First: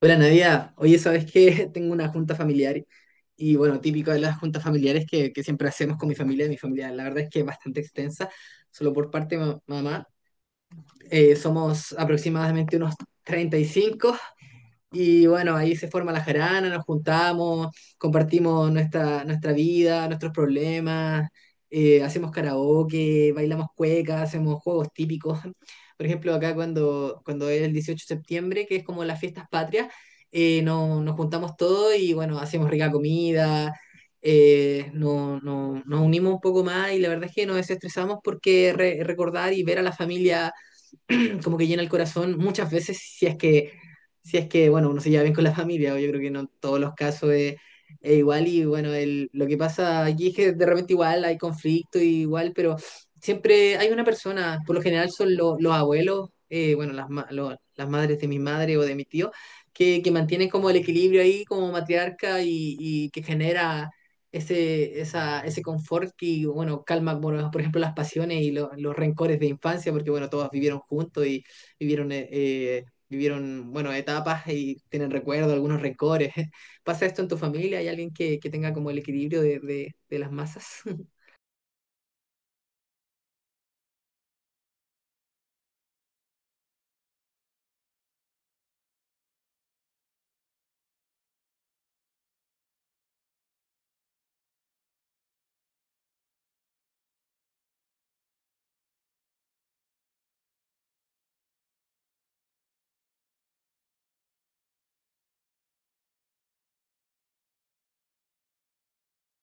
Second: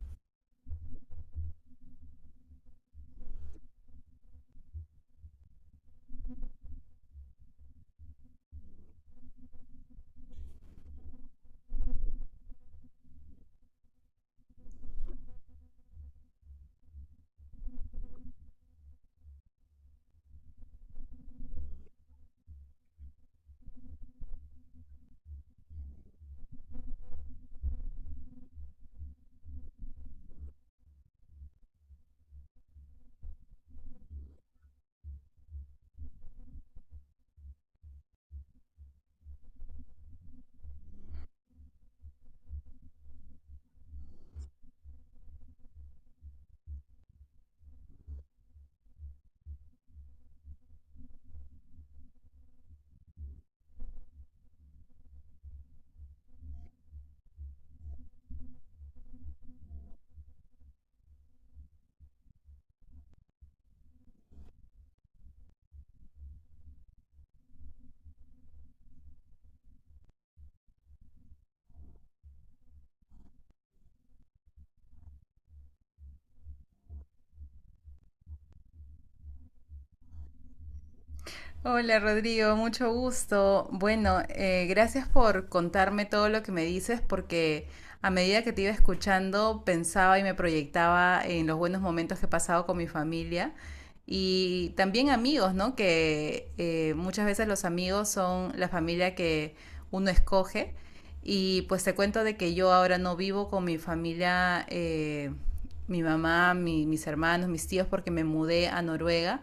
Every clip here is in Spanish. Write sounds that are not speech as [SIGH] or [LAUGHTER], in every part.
Hola Nadia, oye, ¿sabes qué? [LAUGHS] Tengo una junta familiar y bueno, típico de las juntas familiares que siempre hacemos con mi familia. Mi familia, la verdad es que es bastante extensa, solo por parte de mamá. Somos aproximadamente unos 35 y bueno, ahí se forma la jarana, nos juntamos, compartimos nuestra vida, nuestros problemas, hacemos karaoke, bailamos cueca, hacemos juegos típicos. Por ejemplo, acá cuando es el 18 de septiembre, que es como las fiestas patrias, nos juntamos todos y bueno, hacemos rica comida, nos unimos un poco más y la verdad es que nos desestresamos porque recordar y ver a la familia [CLEARS THROAT] como que llena el corazón muchas veces si es que, bueno, uno se lleva bien con la familia, o yo creo que no en todos los casos es igual y bueno, lo que pasa aquí es que de repente igual hay conflicto y igual, pero siempre hay una persona, por lo general son los abuelos, bueno, las, las madres de mi madre o de mi tío, que mantienen como el equilibrio ahí como matriarca y que genera ese confort que, bueno, calma, bueno, por ejemplo, las pasiones y los rencores de infancia, porque, bueno, todos vivieron juntos y vivieron, vivieron, bueno, etapas y tienen recuerdos, algunos rencores. [LAUGHS] ¿Pasa esto en tu familia? ¿Hay alguien que tenga como el equilibrio de, de las masas? Hola Rodrigo, mucho gusto. Bueno, gracias por contarme todo lo que me dices porque a medida que te iba escuchando pensaba y me proyectaba en los buenos momentos que he pasado con mi familia y también amigos, ¿no? Que muchas veces los amigos son la familia que uno escoge y pues te cuento de que yo ahora no vivo con mi familia, mi mamá, mis hermanos, mis tíos porque me mudé a Noruega.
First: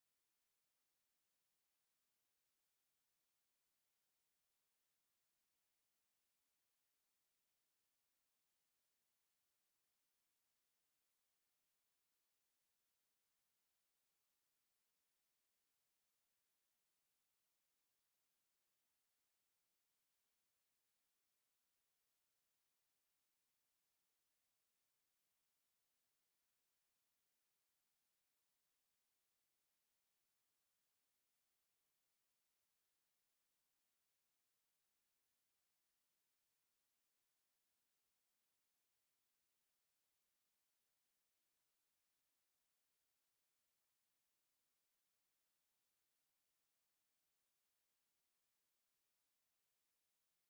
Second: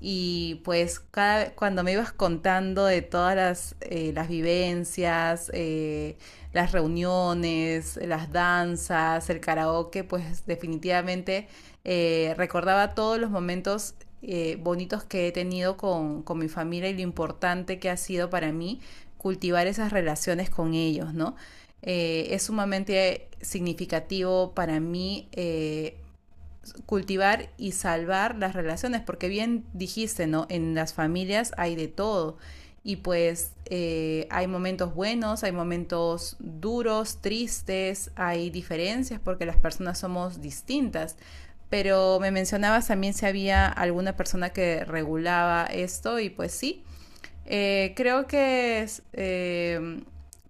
Y pues cada, cuando me ibas contando de todas las vivencias, las reuniones, las danzas, el karaoke, pues definitivamente recordaba todos los momentos bonitos que he tenido con mi familia y lo importante que ha sido para mí cultivar esas relaciones con ellos, ¿no? Es sumamente significativo para mí cultivar y salvar las relaciones, porque bien dijiste, ¿no? En las familias hay de todo. Y pues hay momentos buenos, hay momentos duros, tristes, hay diferencias porque las personas somos distintas. Pero me mencionabas también si había alguna persona que regulaba esto y pues sí, creo que es,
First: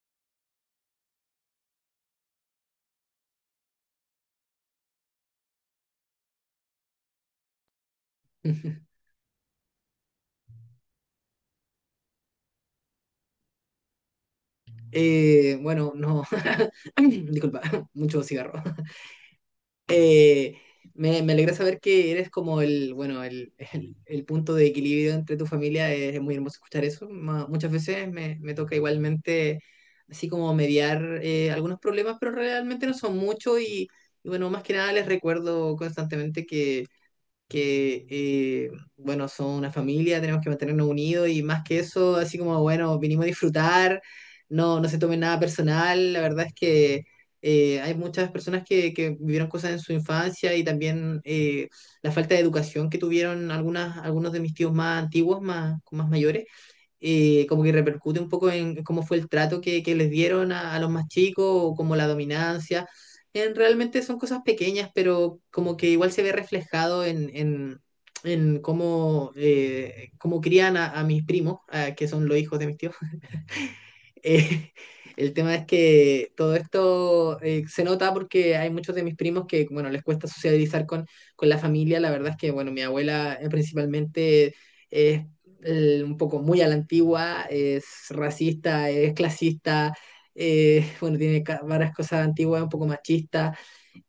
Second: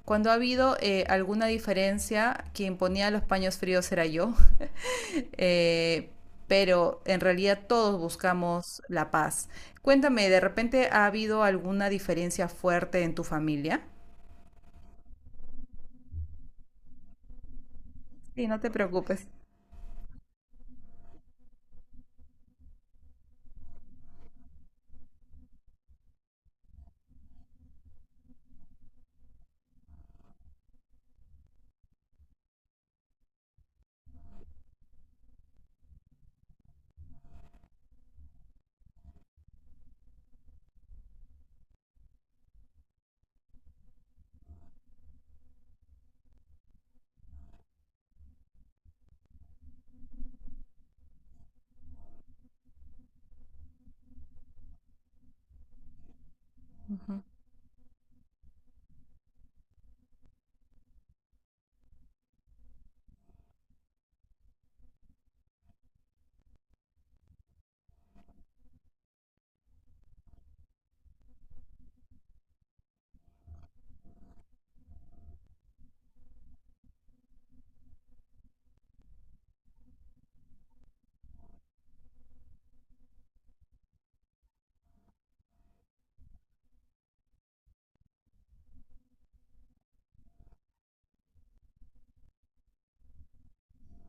cuando ha habido alguna diferencia, quien ponía los paños fríos era yo. [LAUGHS] Eh, pero en realidad todos buscamos [LAUGHS] la paz. Cuéntame, ¿de repente ha habido alguna diferencia fuerte en tu familia? Bueno, no, [LAUGHS] disculpa, [LAUGHS] mucho Sí, no cigarro. te preocupes. Eh, Me alegra saber que eres como el, bueno, el punto de equilibrio entre tu familia. Es muy hermoso escuchar eso. Muchas veces me toca igualmente así como mediar algunos problemas, pero realmente no son muchos y bueno, más que nada les recuerdo constantemente que, bueno, son una familia, tenemos que mantenernos unidos y más que eso, así como, bueno, vinimos a disfrutar, no se tomen nada personal, la verdad es que hay muchas personas que vivieron cosas en su infancia y también la falta de educación que tuvieron algunas, algunos de mis tíos más antiguos, más mayores Ujú. Como que repercute un poco en cómo fue el trato que les dieron a los más chicos, o como la dominancia. Realmente son cosas pequeñas, pero como que igual se ve reflejado en cómo, cómo crían a mis primos, ah, que son los hijos de mis tíos. [LAUGHS] Eh, el tema es que todo esto se nota porque hay muchos de mis primos que, bueno, les cuesta socializar con la familia. La verdad es que, bueno, mi abuela principalmente es un poco muy a la antigua, es racista, es clasista, [LAUGHS] bueno, tiene varias cosas antiguas, un poco machista.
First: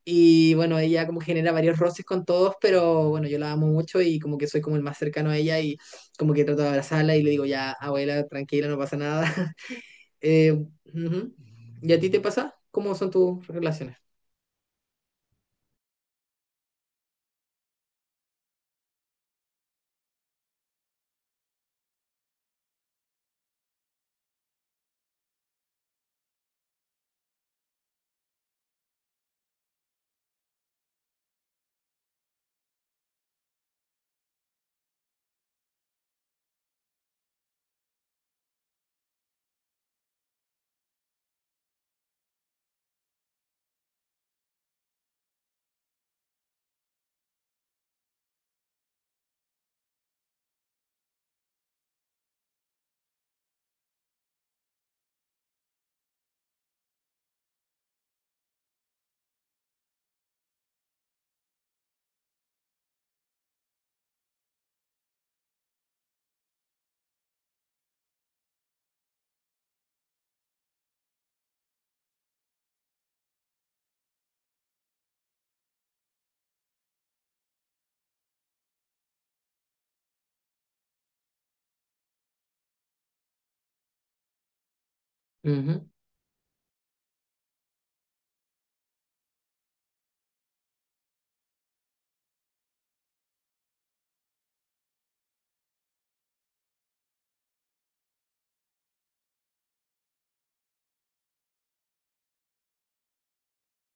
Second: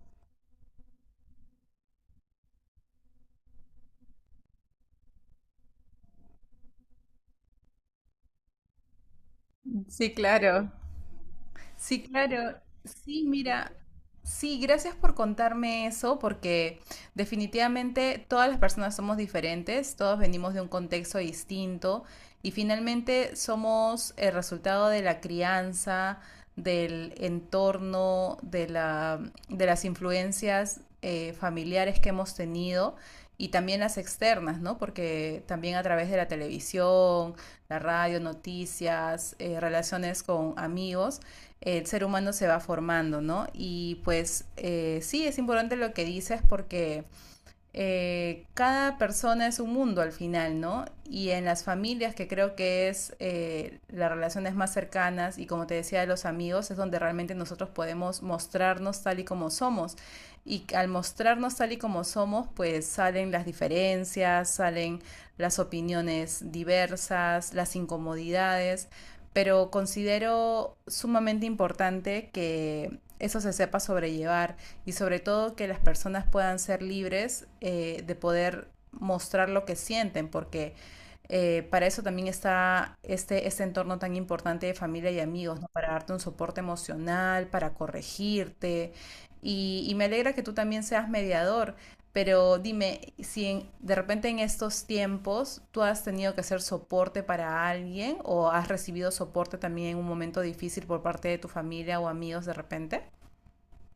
Y bueno, ella como genera varios roces con todos, pero bueno, yo la amo mucho y como que soy como el más cercano a ella y como que trato de abrazarla y le digo, ya, abuela, tranquila, no pasa nada. [LAUGHS] Sí, Eh, claro. ujú. ¿Y a Sí, ti te pasa? claro. ¿Cómo son Sí, tus mira. relaciones? Sí, gracias por contarme eso, porque definitivamente todas las personas somos diferentes, todos venimos de un contexto distinto y finalmente somos el resultado de la crianza, del entorno, de la, de las influencias familiares que hemos tenido y también las externas, ¿no? Porque también a través de la televisión, la radio, noticias, relaciones con amigos, el ser humano se va formando, ¿no? Y pues sí, es importante lo que dices porque cada persona es un mundo al final, ¿no? Y en las familias, que creo que es las relaciones más cercanas y como te decía, de los amigos, es donde realmente nosotros podemos mostrarnos tal y como somos. Y al mostrarnos tal y como somos, pues salen las diferencias, salen las opiniones diversas, las incomodidades, pero considero sumamente importante que eso se sepa sobrellevar y sobre todo que las personas puedan ser libres de poder mostrar lo que sienten, porque para eso también está este, este entorno tan importante de familia y amigos, ¿no? Ujú. Para darte un soporte emocional, para corregirte. Y me alegra que tú también seas mediador, pero dime, si en- de repente en estos tiempos tú has tenido que hacer soporte para alguien o has recibido soporte también en un momento difícil por parte de tu familia o amigos de repente.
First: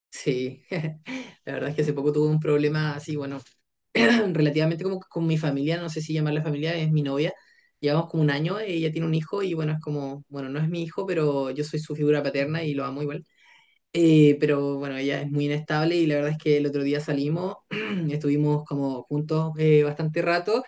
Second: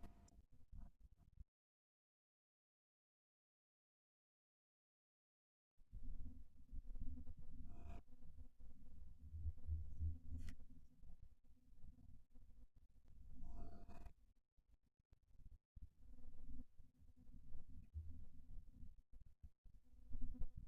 Sí, [LAUGHS] la verdad es que hace poco tuve un problema así, bueno, [CLEARS THROAT] relativamente como que con mi familia, no sé si llamarla familia, es mi novia. Llevamos como un año, ella tiene un hijo y bueno, es como, bueno, no es mi hijo, pero yo soy su figura paterna y lo amo igual. Pero bueno, ella es muy inestable y la verdad es que el otro día salimos, [CLEARS THROAT] estuvimos como juntos bastante rato.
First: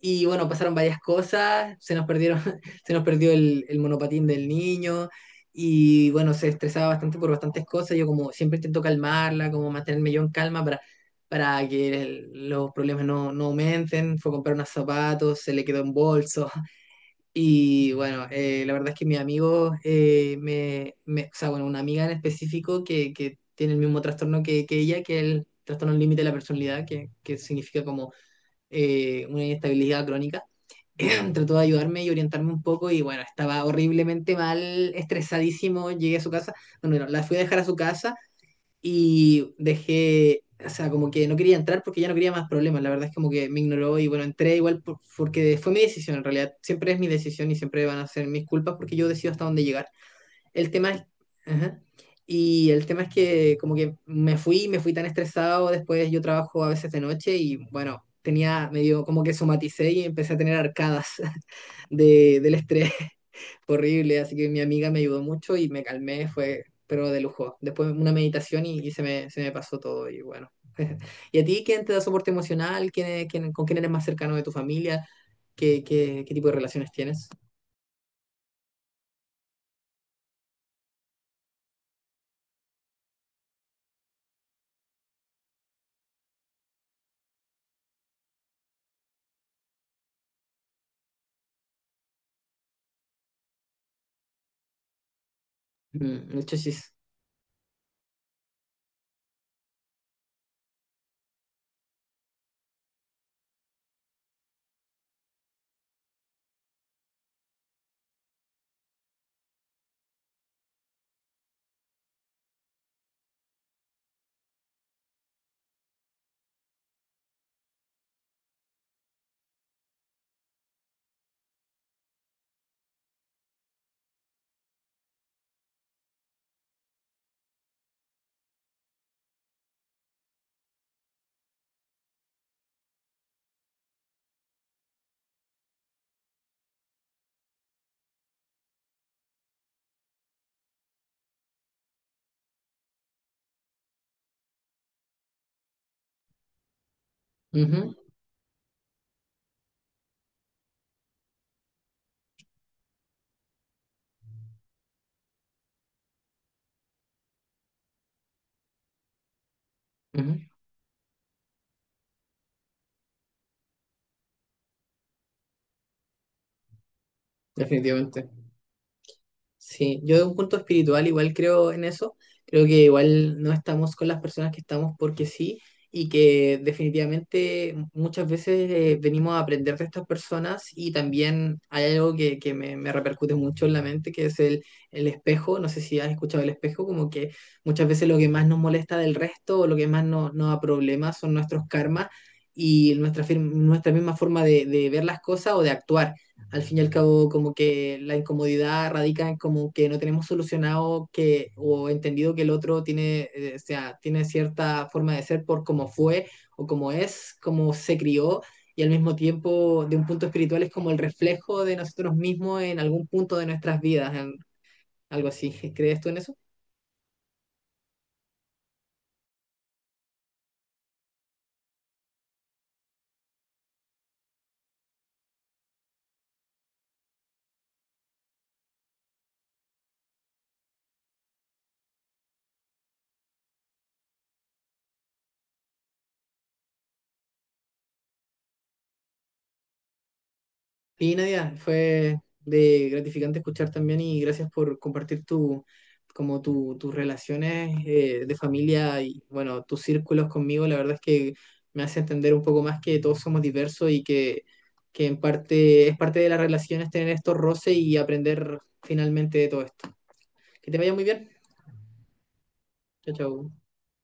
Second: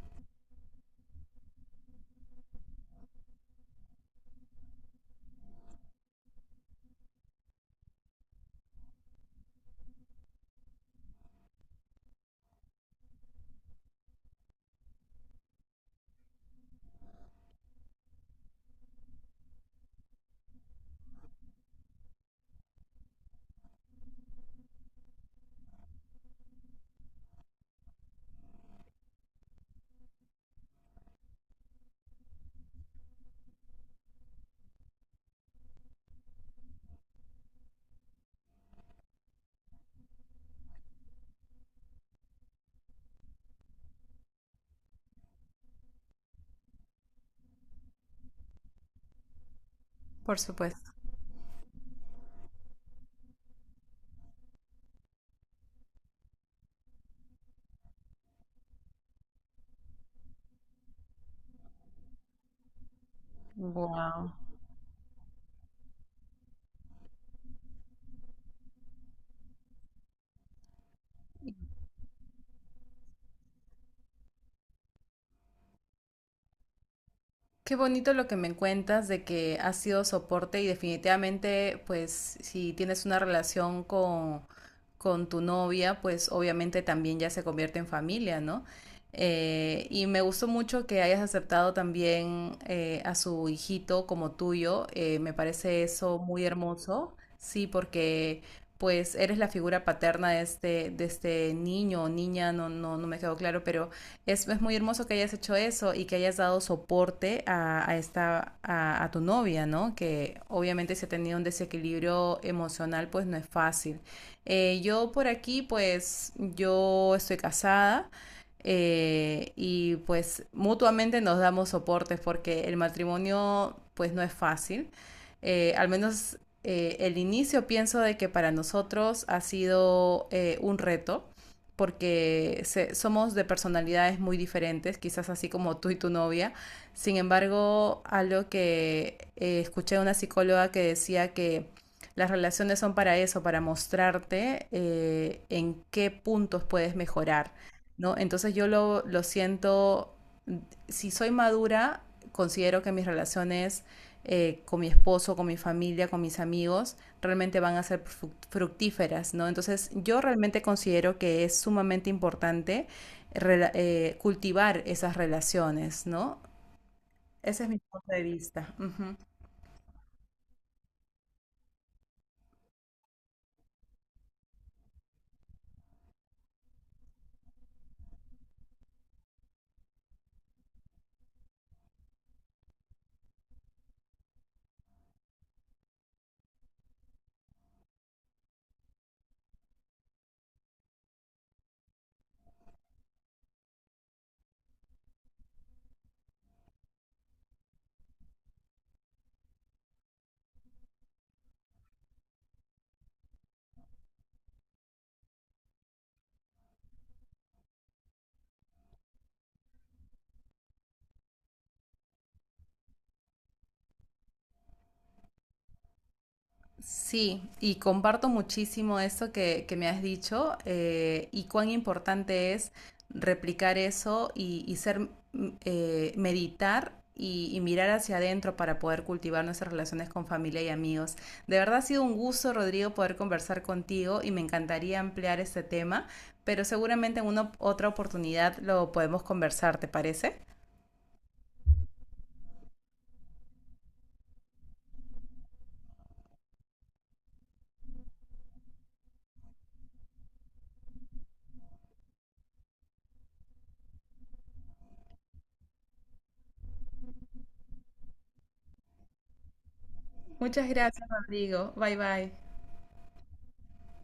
Y bueno, pasaron varias cosas, se nos perdieron, [LAUGHS] se nos perdió el monopatín del niño y bueno, se estresaba bastante por bastantes cosas. Yo como siempre intento calmarla, como mantenerme yo en calma para que los problemas no aumenten. Fue a comprar unos zapatos, se le quedó en bolso. [LAUGHS] Y bueno, la verdad es que mi amigo, o sea, bueno, una amiga en específico que tiene el mismo trastorno que ella, que es el trastorno límite de la personalidad, que significa como una inestabilidad crónica [CLEARS THROAT] trató de ayudarme y orientarme un poco y bueno, estaba horriblemente mal, estresadísimo, llegué a su casa, bueno, no, la fui a dejar a su casa y dejé, o sea, como que no quería entrar porque ya no quería más problemas, la verdad es como que me ignoró y bueno, entré igual porque fue mi decisión en realidad, siempre es mi decisión y siempre van a ser mis culpas porque yo decido hasta dónde llegar. Por El supuesto. tema es... ajá. Y el tema es que como que me fui tan estresado, después yo trabajo a veces de noche y bueno, tenía medio como que somaticé y empecé a tener arcadas del estrés [LAUGHS] horrible, Wow. así que mi amiga me ayudó mucho y me calmé, fue, pero de lujo. Después una meditación y se me pasó todo y bueno. [LAUGHS] ¿Y a ti quién te da soporte emocional? ¿Con quién eres más cercano de tu familia? ¿Qué tipo de relaciones tienes? Qué bonito lo que me cuentas de que has sido soporte y definitivamente, pues, si tienes una relación con tu novia, pues obviamente también ya se convierte en familia, ¿no? Y me gustó mucho que hayas aceptado también a su hijito como tuyo. Me parece eso Mm, muy muchas chis. hermoso, sí, porque pues eres la figura paterna de este niño o niña, no, no, no me quedó claro, pero es, muy hermoso que hayas hecho eso y que hayas dado soporte a esta, a, tu novia, ¿no? Que obviamente si ha tenido un desequilibrio emocional, pues no es fácil. Yo por aquí, pues yo estoy casada. Y pues mutuamente nos damos soportes porque el matrimonio pues no es fácil. Al menos el inicio pienso de que para nosotros ha sido un reto porque se, somos de personalidades muy diferentes, quizás así como tú y tu novia. Sin embargo, algo que escuché de una psicóloga que decía que las relaciones son para eso, para mostrarte en qué puntos puedes mejorar, Ujú, ¿no? Entonces yo lo siento, si soy madura, considero que mis relaciones con mi esposo, con mi familia, con mis amigos, realmente van a ser fructíferas, ¿no? Entonces, yo ujú, realmente considero que es sumamente importante cultivar esas relaciones, ¿no? Ese es mi punto de definitivamente. vista. Ujú. Sí, yo de un punto espiritual igual creo en eso. Creo que igual no estamos con las personas que estamos porque sí y que definitivamente muchas veces venimos a aprender de estas personas y también hay algo que me repercute mucho en la mente que es el espejo. No sé si has escuchado el espejo, como que muchas veces lo que más nos molesta del resto o lo que más nos da problemas son nuestros karmas y nuestra, nuestra misma forma de ver las cosas o de actuar al fin y al cabo como que la incomodidad radica en como que no tenemos solucionado que o entendido que el otro tiene, o sea, tiene cierta forma de ser por cómo fue o cómo es, cómo se crió y al mismo tiempo de un punto espiritual es como el reflejo de nosotros mismos en algún punto de nuestras vidas, en algo así. [LAUGHS] ¿Crees tú en eso? Sí, y comparto muchísimo eso que me has dicho y cuán importante es replicar eso y ser, meditar y mirar hacia adentro para poder cultivar nuestras relaciones con familia y amigos. De verdad ha sido un gusto, Rodrigo, poder conversar contigo y me encantaría ampliar este tema, pero seguramente en una otra oportunidad lo podemos conversar, ¿te parece? Y Nadia, fue de gratificante escuchar también y gracias por compartir tu, como tus relaciones de familia y bueno, tus círculos conmigo. La verdad es que me hace entender un poco más que todos somos diversos y que en parte es parte de las relaciones tener estos roces y aprender finalmente de todo esto. Muchas Que te vaya muy gracias, bien. Rodrigo. Bye bye. Chao, chao.